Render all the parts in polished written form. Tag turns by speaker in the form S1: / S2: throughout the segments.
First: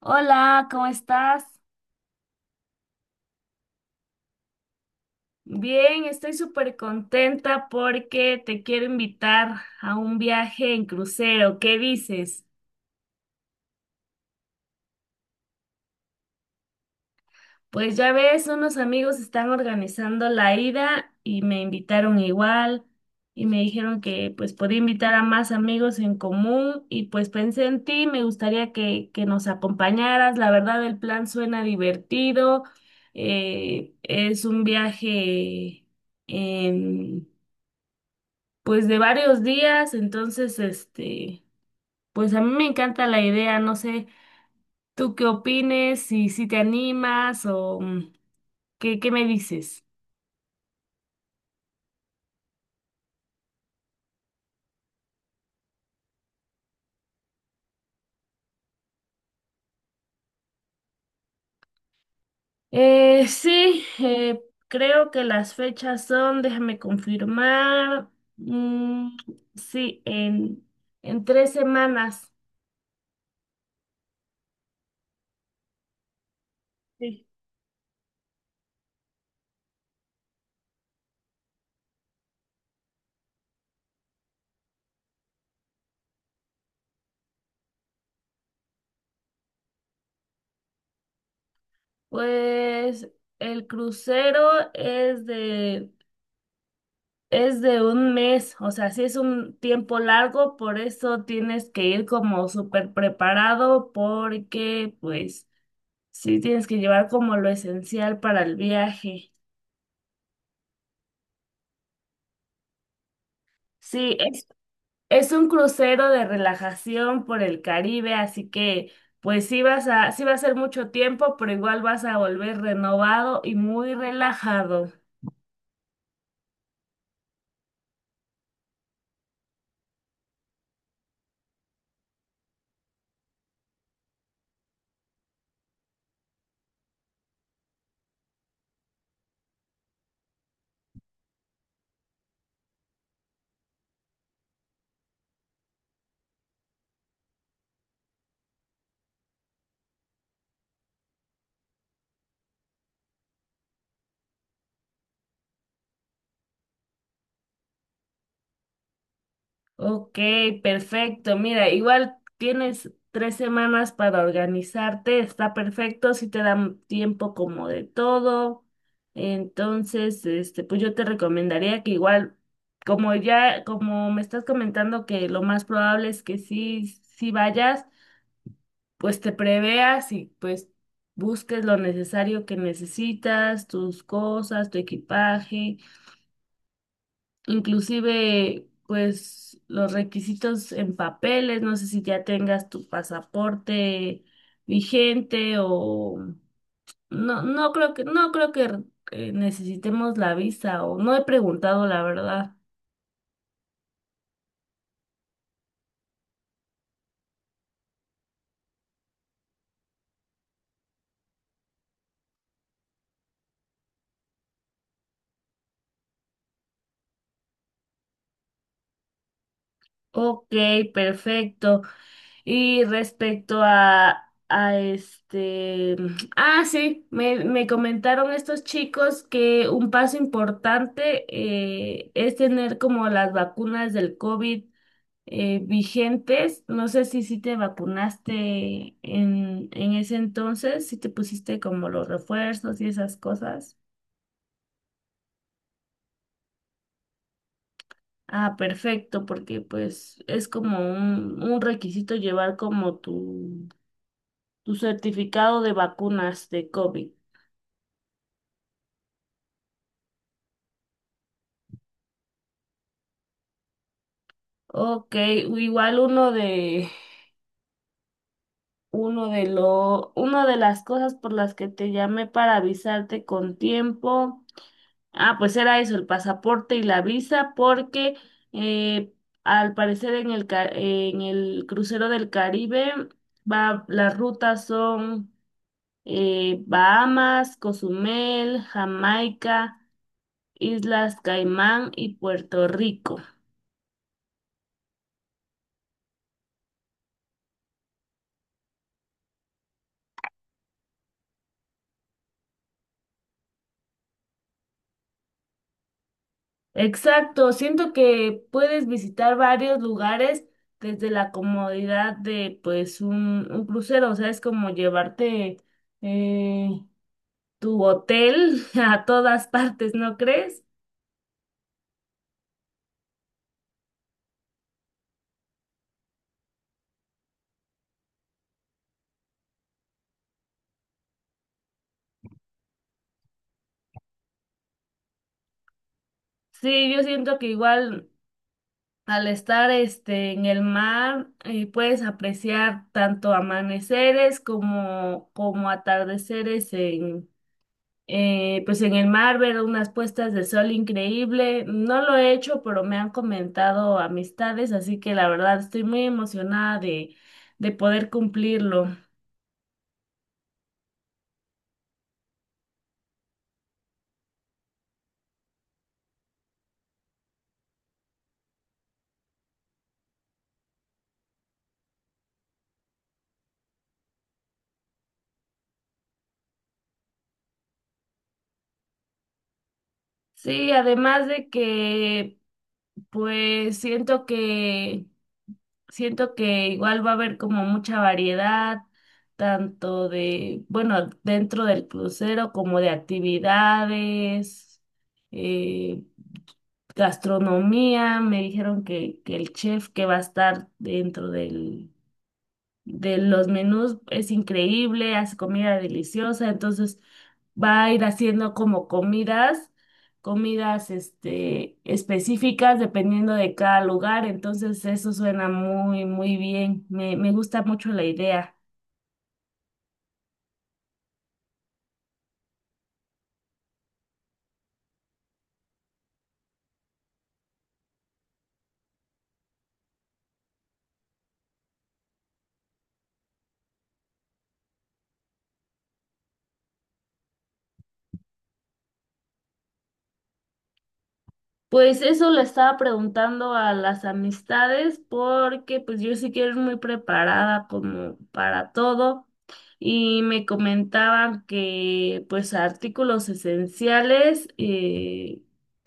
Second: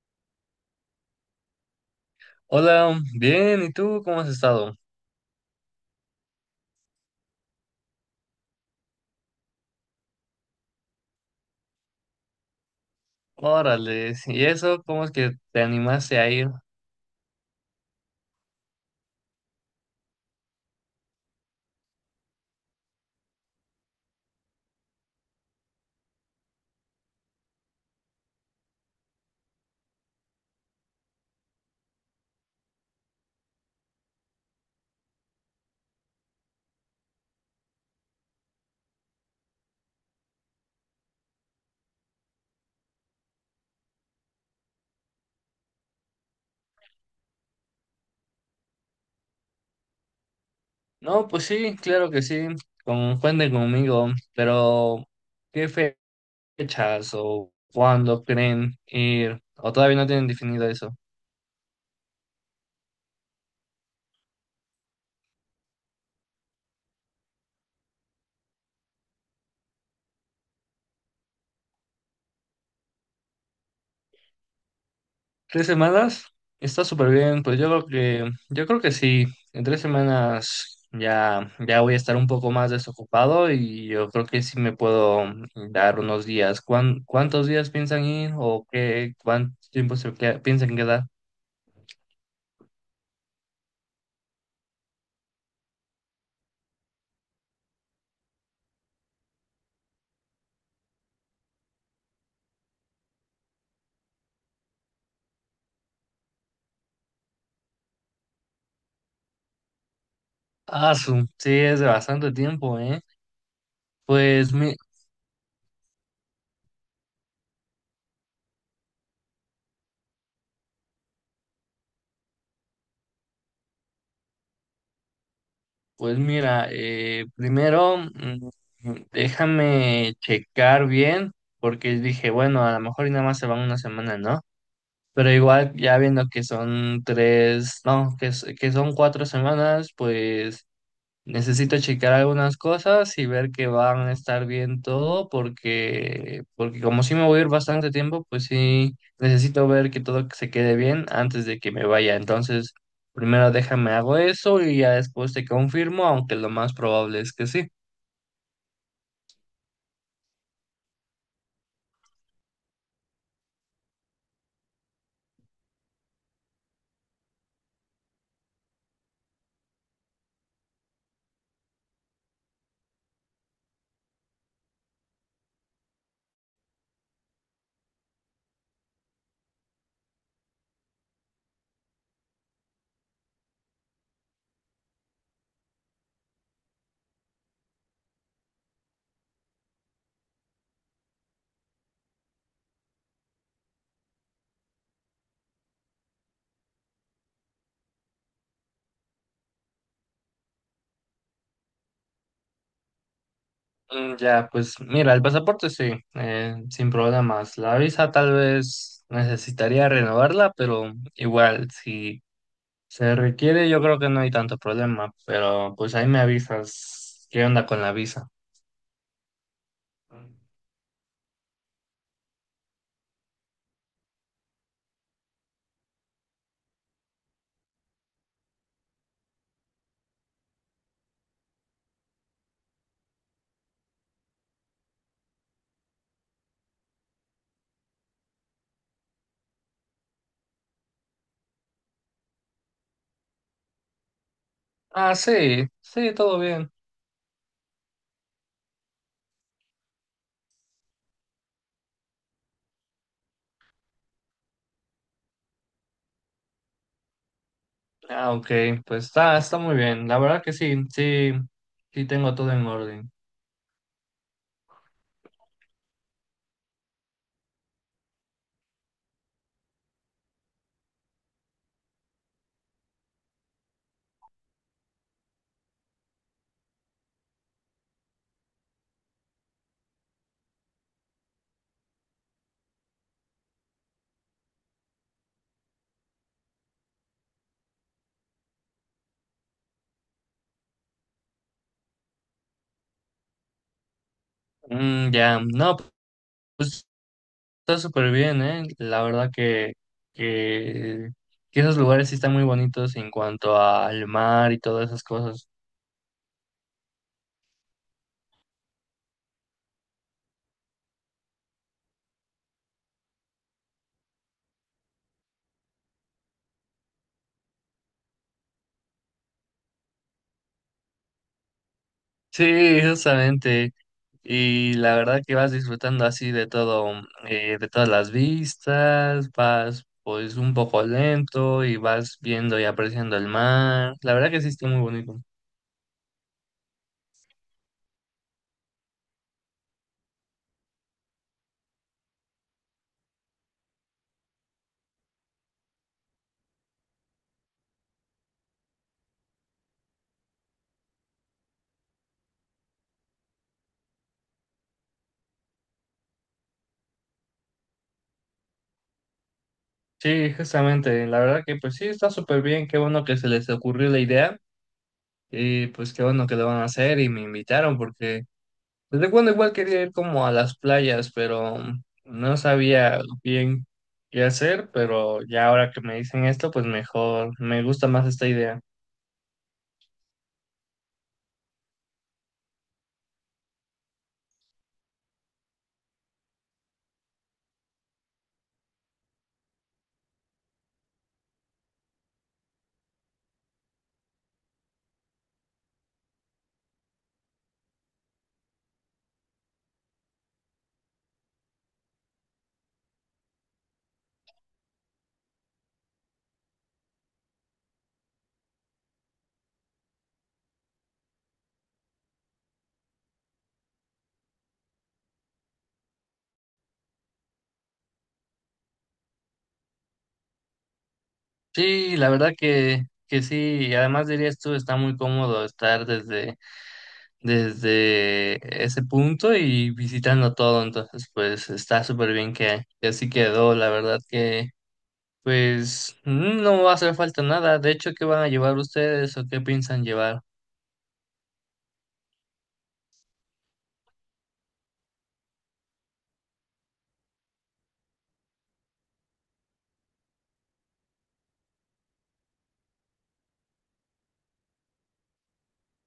S1: Hola, ¿cómo estás?
S2: Hola, bien, ¿y tú cómo has estado?
S1: Bien, estoy súper contenta porque te quiero invitar a un viaje en crucero. ¿Qué dices?
S2: Órale, sí, ¿y eso cómo es que te animaste a ir?
S1: Pues ya ves, unos amigos están organizando la ida y me invitaron igual y me dijeron que pues podía invitar a más amigos en común y pues pensé en ti. Me gustaría que nos acompañaras. La verdad, el plan suena divertido. Es un viaje en pues de varios días. Entonces, pues a mí me encanta la idea, no sé. Tú qué opines, si te animas o qué me dices.
S2: No, pues sí, claro que sí, cuenten conmigo, pero ¿qué fechas o cuándo creen ir? ¿O todavía no tienen definido eso?
S1: Sí, creo que las fechas son, déjame confirmar, mm, sí, en tres semanas.
S2: 3 semanas está súper
S1: Sí.
S2: bien, pues yo creo que sí, en 3 semanas ya voy a estar un poco más desocupado y yo creo que sí me puedo dar unos días. Cuántos días piensan ir o qué, cuánto tiempo piensan quedar?
S1: Pues el crucero es de Es de un mes. O sea, sí es un tiempo largo, por eso tienes que ir como súper preparado, porque pues sí tienes que llevar como lo esencial para el viaje.
S2: Ah, sí, es bastante tiempo, ¿eh?
S1: Sí, es,
S2: Pues, mi,
S1: es un crucero de relajación por el Caribe, así que pues sí va a ser mucho tiempo, pero igual vas a volver renovado y muy relajado.
S2: pues mira, primero déjame checar bien, porque dije, bueno, a lo mejor y nada más se van una semana, ¿no? Pero igual, ya viendo que son tres, no, que son 4 semanas, pues necesito checar algunas cosas y ver que van a estar bien todo, porque como sí me voy a ir bastante tiempo, pues sí, necesito ver que todo se quede bien antes de que me vaya. Entonces, primero déjame hago eso y ya después te confirmo, aunque lo más probable es que sí.
S1: Ok, perfecto. Mira, igual tienes tres semanas para organizarte, está perfecto, si te dan tiempo como de todo. Entonces, pues yo te recomendaría que igual, como ya, como me estás comentando que lo más probable es que sí vayas, pues te preveas y pues busques lo necesario que necesitas, tus cosas, tu equipaje, inclusive pues los requisitos en papeles. No sé si ya tengas tu pasaporte vigente o no. No creo que necesitemos la visa, o no he preguntado la verdad.
S2: Ya, pues mira, el pasaporte sí, sin problemas. La visa tal vez necesitaría renovarla, pero igual, si se requiere, yo creo que no hay tanto problema, pero pues ahí me avisas qué onda con la visa.
S1: Ok, perfecto. Y respecto a este, ah, sí, me comentaron estos chicos que un paso importante es tener como las vacunas del COVID vigentes. No sé si te vacunaste en ese entonces, si te pusiste como los refuerzos y esas cosas.
S2: Ah, sí, sí, todo bien.
S1: Ah, perfecto, porque pues es como un requisito llevar como tu, certificado de vacunas de COVID.
S2: Ah, ok, pues está muy bien. La verdad que sí, sí, sí tengo todo en orden.
S1: Ok, igual una de las cosas por las que te llamé para avisarte con tiempo. Ah, pues era eso, el pasaporte y la visa, porque eh, al parecer en el crucero del Caribe, va, las rutas son Bahamas, Cozumel, Jamaica, Islas Caimán y Puerto Rico.
S2: Ya, no, pues está súper bien, ¿eh? La verdad que, que esos lugares sí están muy bonitos en cuanto al mar y todas esas cosas.
S1: Exacto, siento que puedes visitar varios lugares desde la comodidad de pues un crucero. O sea, es como llevarte eh, tu hotel a todas partes, ¿no crees?
S2: Sí, justamente. Y la verdad que vas disfrutando así de todo, de todas las vistas, vas pues un poco lento y vas viendo y apreciando el mar. La verdad que sí está muy bonito.
S1: Sí, yo siento que igual al estar este en el mar, puedes apreciar tanto amaneceres como, atardeceres en pues en el mar, ver unas puestas de sol increíble. No lo he hecho, pero me han comentado amistades, así que la verdad estoy muy emocionada de, poder cumplirlo.
S2: Sí, justamente. La verdad que pues sí está súper bien. Qué bueno que se les ocurrió la idea. Y pues qué bueno que lo van a hacer y me invitaron porque pues recuerdo igual quería ir como a las playas, pero no sabía bien qué hacer, pero ya ahora que me dicen esto, pues mejor, me gusta más esta idea.
S1: Sí, además de que pues siento que igual va a haber como mucha variedad, tanto de, bueno, dentro del crucero como de actividades, eh, gastronomía. Me dijeron que el chef que va a estar dentro de los menús es increíble, hace comida deliciosa. Entonces va a ir haciendo como comidas, específicas dependiendo de cada lugar. Entonces eso suena muy, muy bien, me gusta mucho la idea.
S2: Sí, la verdad que sí, y además dirías tú, está muy cómodo estar desde ese punto y visitando todo, entonces pues está súper bien que así quedó, la verdad que pues no va a hacer falta nada, de hecho, ¿qué van a llevar ustedes o qué piensan llevar?
S1: Pues eso le estaba preguntando a las amistades porque pues yo sí que era muy preparada como para todo, y me comentaban que pues artículos esenciales,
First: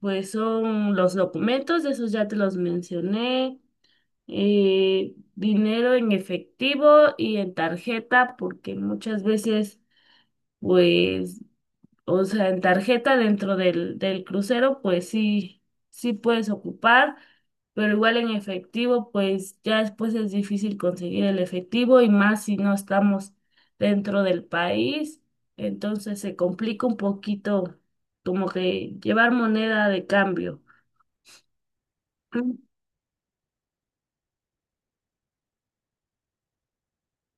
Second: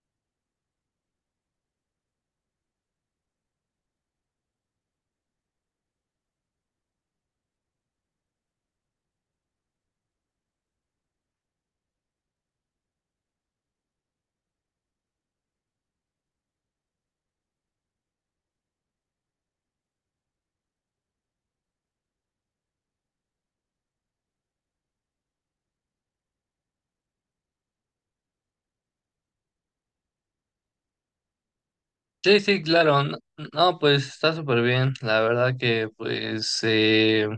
S1: pues son los documentos, esos ya te los mencioné, dinero en efectivo y en tarjeta, porque muchas veces pues, o sea, en tarjeta dentro del crucero, pues sí puedes ocupar, pero igual en efectivo, pues ya después es difícil conseguir el efectivo, y más si no estamos dentro del país. Entonces se complica un poquito como que llevar moneda de cambio.
S2: Sí, sí, claro. No, no, pues está súper bien. La verdad que pues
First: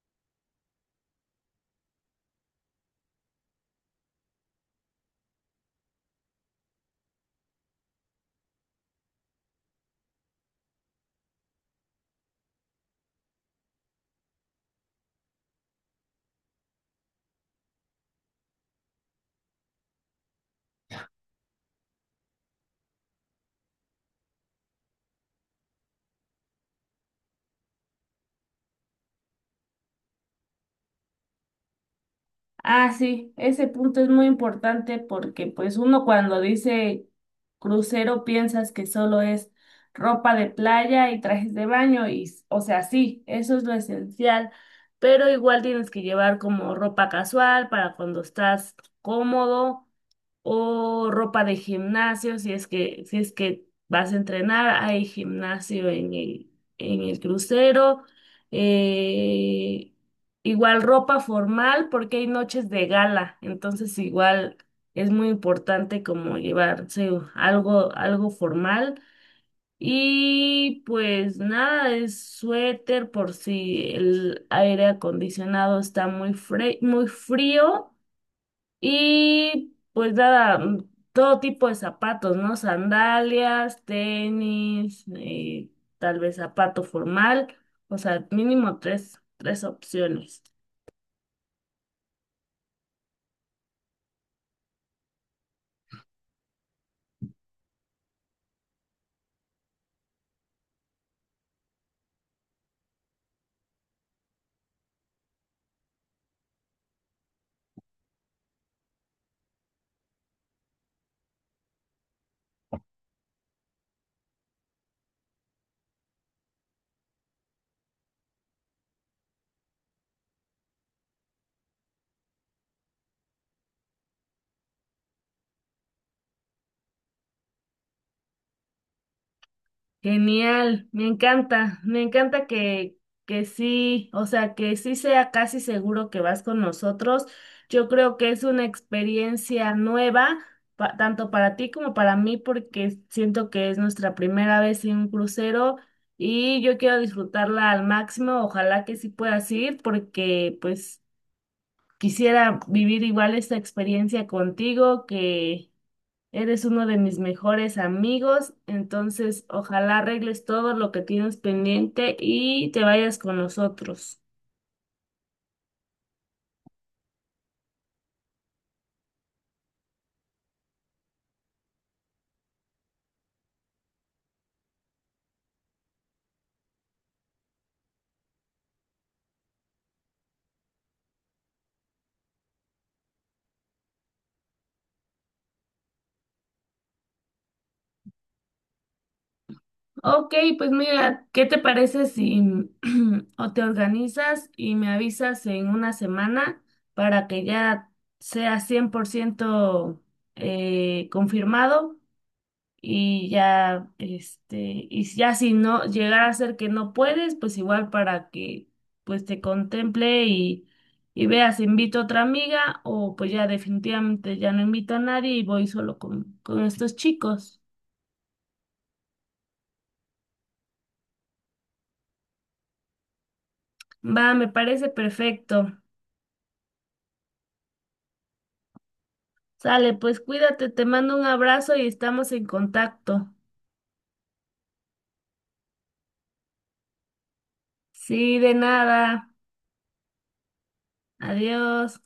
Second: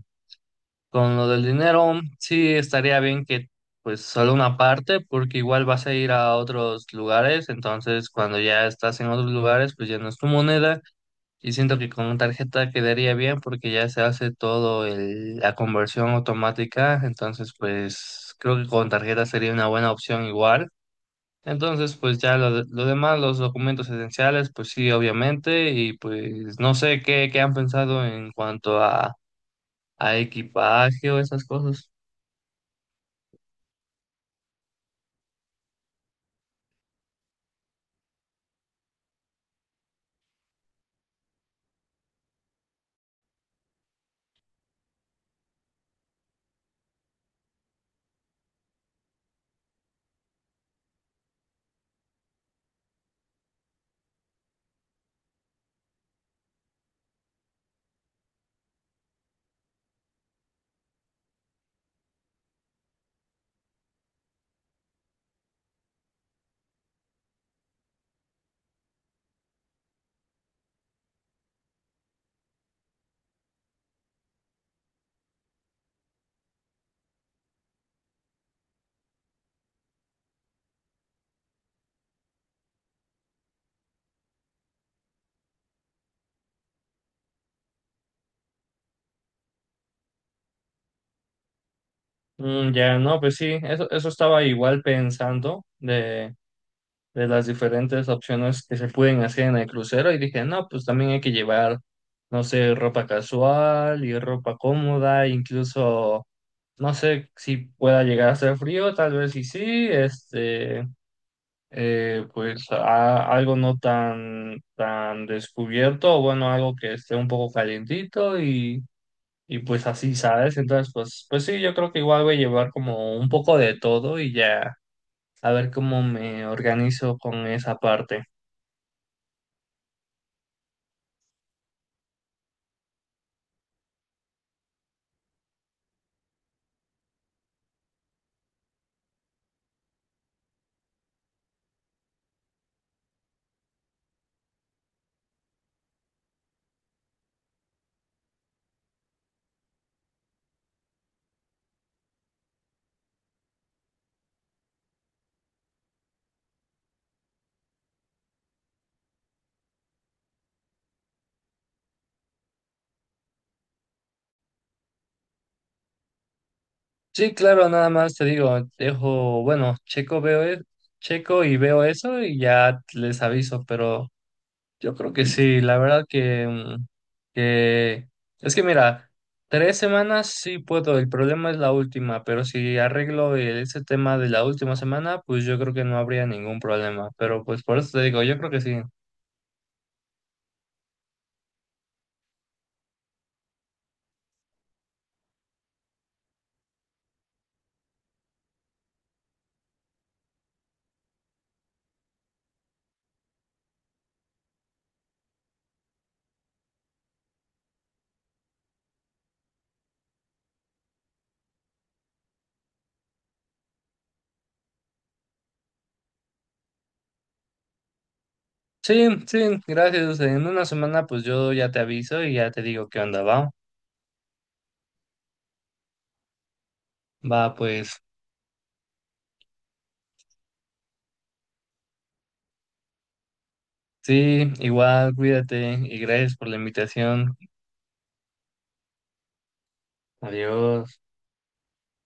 S2: con lo del dinero sí estaría bien que pues solo una parte porque igual vas a ir a otros lugares. Entonces cuando ya estás en otros lugares pues ya no es tu moneda y siento que con tarjeta quedaría bien porque ya se hace todo la conversión automática. Entonces pues creo que con tarjeta sería una buena opción igual. Entonces, pues ya lo demás, los documentos esenciales, pues sí, obviamente, y pues no sé qué han pensado en cuanto a equipaje o esas cosas.
S1: Ah, sí, ese punto es muy importante, porque pues uno cuando dice crucero piensas que solo es ropa de playa y trajes de baño, y, o sea, sí, eso es lo esencial, pero igual tienes que llevar como ropa casual para cuando estás cómodo, o ropa de gimnasio si es que, vas a entrenar, hay gimnasio en el, crucero. Eh, Igual ropa formal porque hay noches de gala, entonces igual es muy importante como llevarse algo formal. Y pues nada, es suéter por si el aire acondicionado está muy frío. Y pues nada, todo tipo de zapatos, ¿no? Sandalias, tenis, tal vez zapato formal, o sea, mínimo tres opciones.
S2: Ya, no, pues sí, eso estaba igual pensando de las diferentes opciones que se pueden hacer en el crucero y dije, no, pues también hay que llevar, no sé, ropa casual y ropa cómoda, incluso, no sé si pueda llegar a hacer frío, tal vez sí sí, pues algo no tan, tan descubierto, o bueno, algo que esté un poco calientito y pues así, ¿sabes? Entonces, pues sí, yo creo que igual voy a llevar como un poco de todo y ya a ver cómo me organizo con esa parte.
S1: Genial, me encanta que, sí, o sea, que sí sea casi seguro que vas con nosotros. Yo creo que es una experiencia nueva, tanto para ti como para mí, porque siento que es nuestra primera vez en un crucero, y yo quiero disfrutarla al máximo. Ojalá que sí puedas ir, porque pues quisiera vivir igual esta experiencia contigo, que. Eres uno de mis mejores amigos, entonces ojalá arregles todo lo que tienes pendiente y te vayas con nosotros.
S2: Sí, claro, nada más te digo, dejo, bueno, checo, veo, checo y veo eso y ya les aviso, pero. Yo creo que sí, la verdad que es que mira, 3 semanas sí puedo, el problema es la última, pero si arreglo ese tema de la última semana, pues yo creo que no habría ningún problema, pero pues por eso te digo, yo creo que sí.
S1: Ok, pues mira, ¿qué te parece si o te organizas y me avisas en una semana para que ya sea 100% confirmado? Y ya si no llegara a ser que no puedes, pues igual para que pues te contemple, y, veas, invito a otra amiga, o pues ya definitivamente ya no invito a nadie y voy solo con, estos chicos.
S2: Sí, sí, gracias. En una semana pues yo ya te aviso y ya te digo qué onda, va.
S1: Va, me parece perfecto.
S2: Va, pues
S1: Sale, pues cuídate, te mando un abrazo y estamos en contacto.
S2: sí, igual, cuídate y gracias por la invitación.
S1: Sí, de nada.
S2: Adiós.
S1: Adiós.